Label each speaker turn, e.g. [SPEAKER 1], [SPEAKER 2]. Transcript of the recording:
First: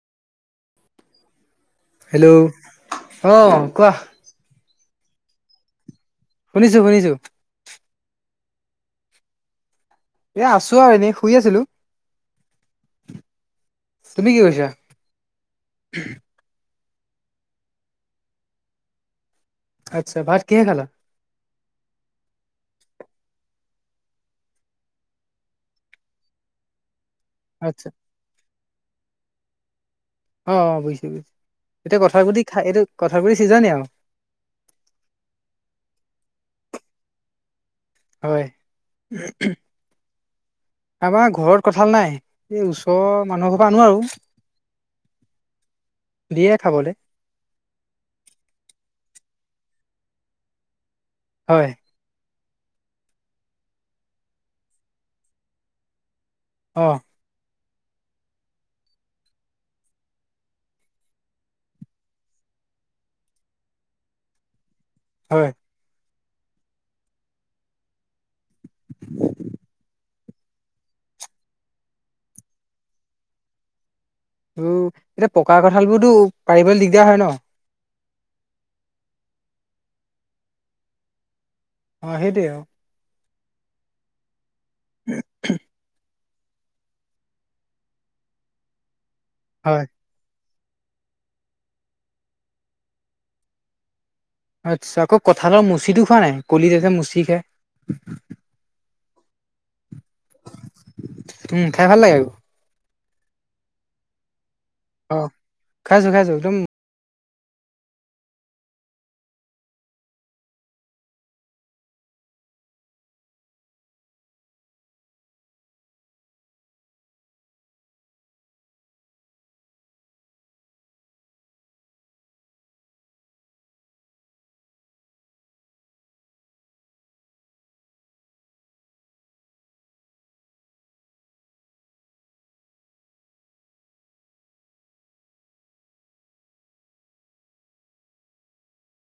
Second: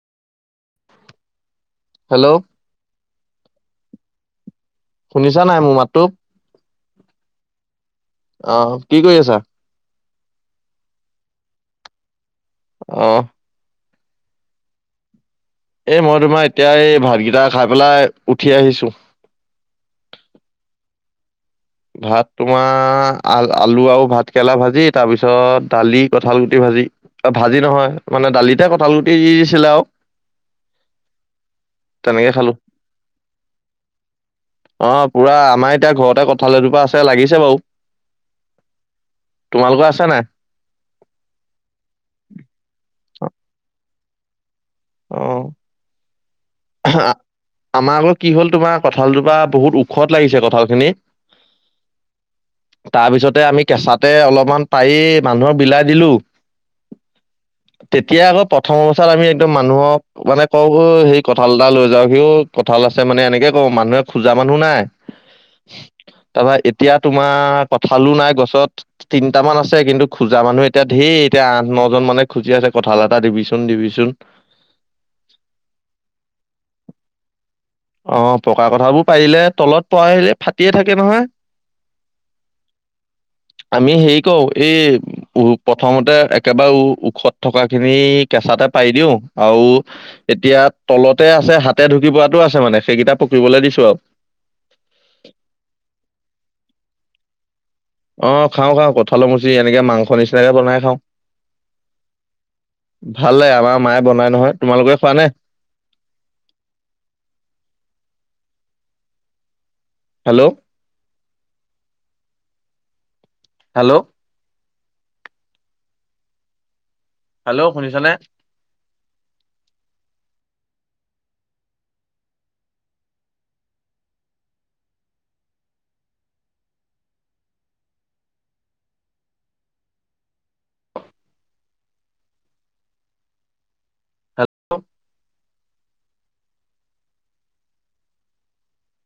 [SPEAKER 1] Hello অ, কোৱা।
[SPEAKER 2] শুনিছা নে নাই মোৰ মাতটো?
[SPEAKER 1] শুনিছো-শুনিছো।
[SPEAKER 2] অ, কি কৰি আছা?
[SPEAKER 1] এ আছো আৰু এনেই, শুই আছিলো।
[SPEAKER 2] অ'হ
[SPEAKER 1] তুমি কি কৰিছা?
[SPEAKER 2] এই মই তোমাৰ এতিয়া, এই ভাতকেইটা খাই পেলাই উঠি আহিছো।
[SPEAKER 1] আচ্ছা, ভাত কিহে খালা?
[SPEAKER 2] ভাত তোমাৰ, আ-আলু আৰু ভাত কেৰেলা ভাজি, তাৰ পিছত দালি, কঠালগুটি ভাজি। ভাজি
[SPEAKER 1] আচ্ছা
[SPEAKER 2] নহয়। মানে দালিতে কঁঠালগুটি দি দিছিলে আও
[SPEAKER 1] অ-অ, বুজিছোঁ-বুজিছো, এতিয়া
[SPEAKER 2] তেনেকে
[SPEAKER 1] কঠালগুটি
[SPEAKER 2] খালো
[SPEAKER 1] খাই, এইটো কঠালগুটি চিজনে আও
[SPEAKER 2] অ, পুৰা, আমাৰ এতিয়া ঘৰতে কঁঠাল এজোপা আছে, লাগিছে বাও
[SPEAKER 1] হয়।
[SPEAKER 2] তোমালোকৰ আছে নাই?
[SPEAKER 1] আমাৰ ঘৰত কঁঠাল নাই। এই ওচৰৰ মানুহ ঘৰৰ পৰা আনো আৰু।
[SPEAKER 2] অ'হ
[SPEAKER 1] দিয়ে খাবলে।
[SPEAKER 2] আমাৰ আকৌ কি হ'ল তোমাৰ, কঁঠালজোপা বহুত ওখত লাগিছে কঁঠাল খিনি।
[SPEAKER 1] হয়
[SPEAKER 2] তাৰ পিছতে আমি কেঁচাতে অলপমান পাৰি মানুহৰ বিলাই দিলো
[SPEAKER 1] অ
[SPEAKER 2] তেতিয়া আকৌ প্ৰথম অৱস্থাত আমি একদম মানুহক মানে কও হিক কঁঠাল এটা লৈ যাও সিও কঁঠাল আছে মানে এনেকে কও মানুহে খোজা মানুহ নাই
[SPEAKER 1] হয়।
[SPEAKER 2] তাৰপৰা এতিয়া তোমাৰ, কঠালো নাই গছত। তিনটামান আছে কিন্তু। খোজা মানুহ এতিয়া ধেৰ, এতিয়া আঠ, ন জন মানে খুজি আছে, কঁঠাল এটা দিবিচোন- দিবিচোন।
[SPEAKER 1] উম' এতিয়া পকা কঁঠাল বোৰতো, পাৰিবলে দিগদাৰ হয় ন?
[SPEAKER 2] অ, পকা কঠালবোৰ পাৰিলে, তলত পোৱা আহিলে, ফাটিয়ে থাকে নহয়।
[SPEAKER 1] অ, সেইটোৱে অ
[SPEAKER 2] আমি হেৰি কৰো, এই প্ৰথমতে একেবাৰে ওখত থকা খিনি, কেঁচাতে পাৰি দিওঁ। আৰু
[SPEAKER 1] হয়
[SPEAKER 2] এতিয়া তলতে আছে, হাতে ঢুকি পোৱাটো আছে মানে, সেইকেইটা পকিবলৈ দিছো আও।
[SPEAKER 1] আচ্ছা আকৌ কঁঠালৰ মুচিটো খোৱা নাই কলিতে যে মুচি কে
[SPEAKER 2] অ খাওঁ খাওঁ কঠালৰ মুচি এনেকে মাংস নিচিনাকে বনাই খাওঁ
[SPEAKER 1] উম খাই ভাল লাগে আকৌ
[SPEAKER 2] ভালে আমাৰ মায়ে বনাই নহয় তোমালোকে খোৱা
[SPEAKER 1] অ
[SPEAKER 2] নে
[SPEAKER 1] খাইছো খাইছো একদম
[SPEAKER 2] হেল্ল' হেল্ল' হেল্ল' শুনিছা নে? হেল্ল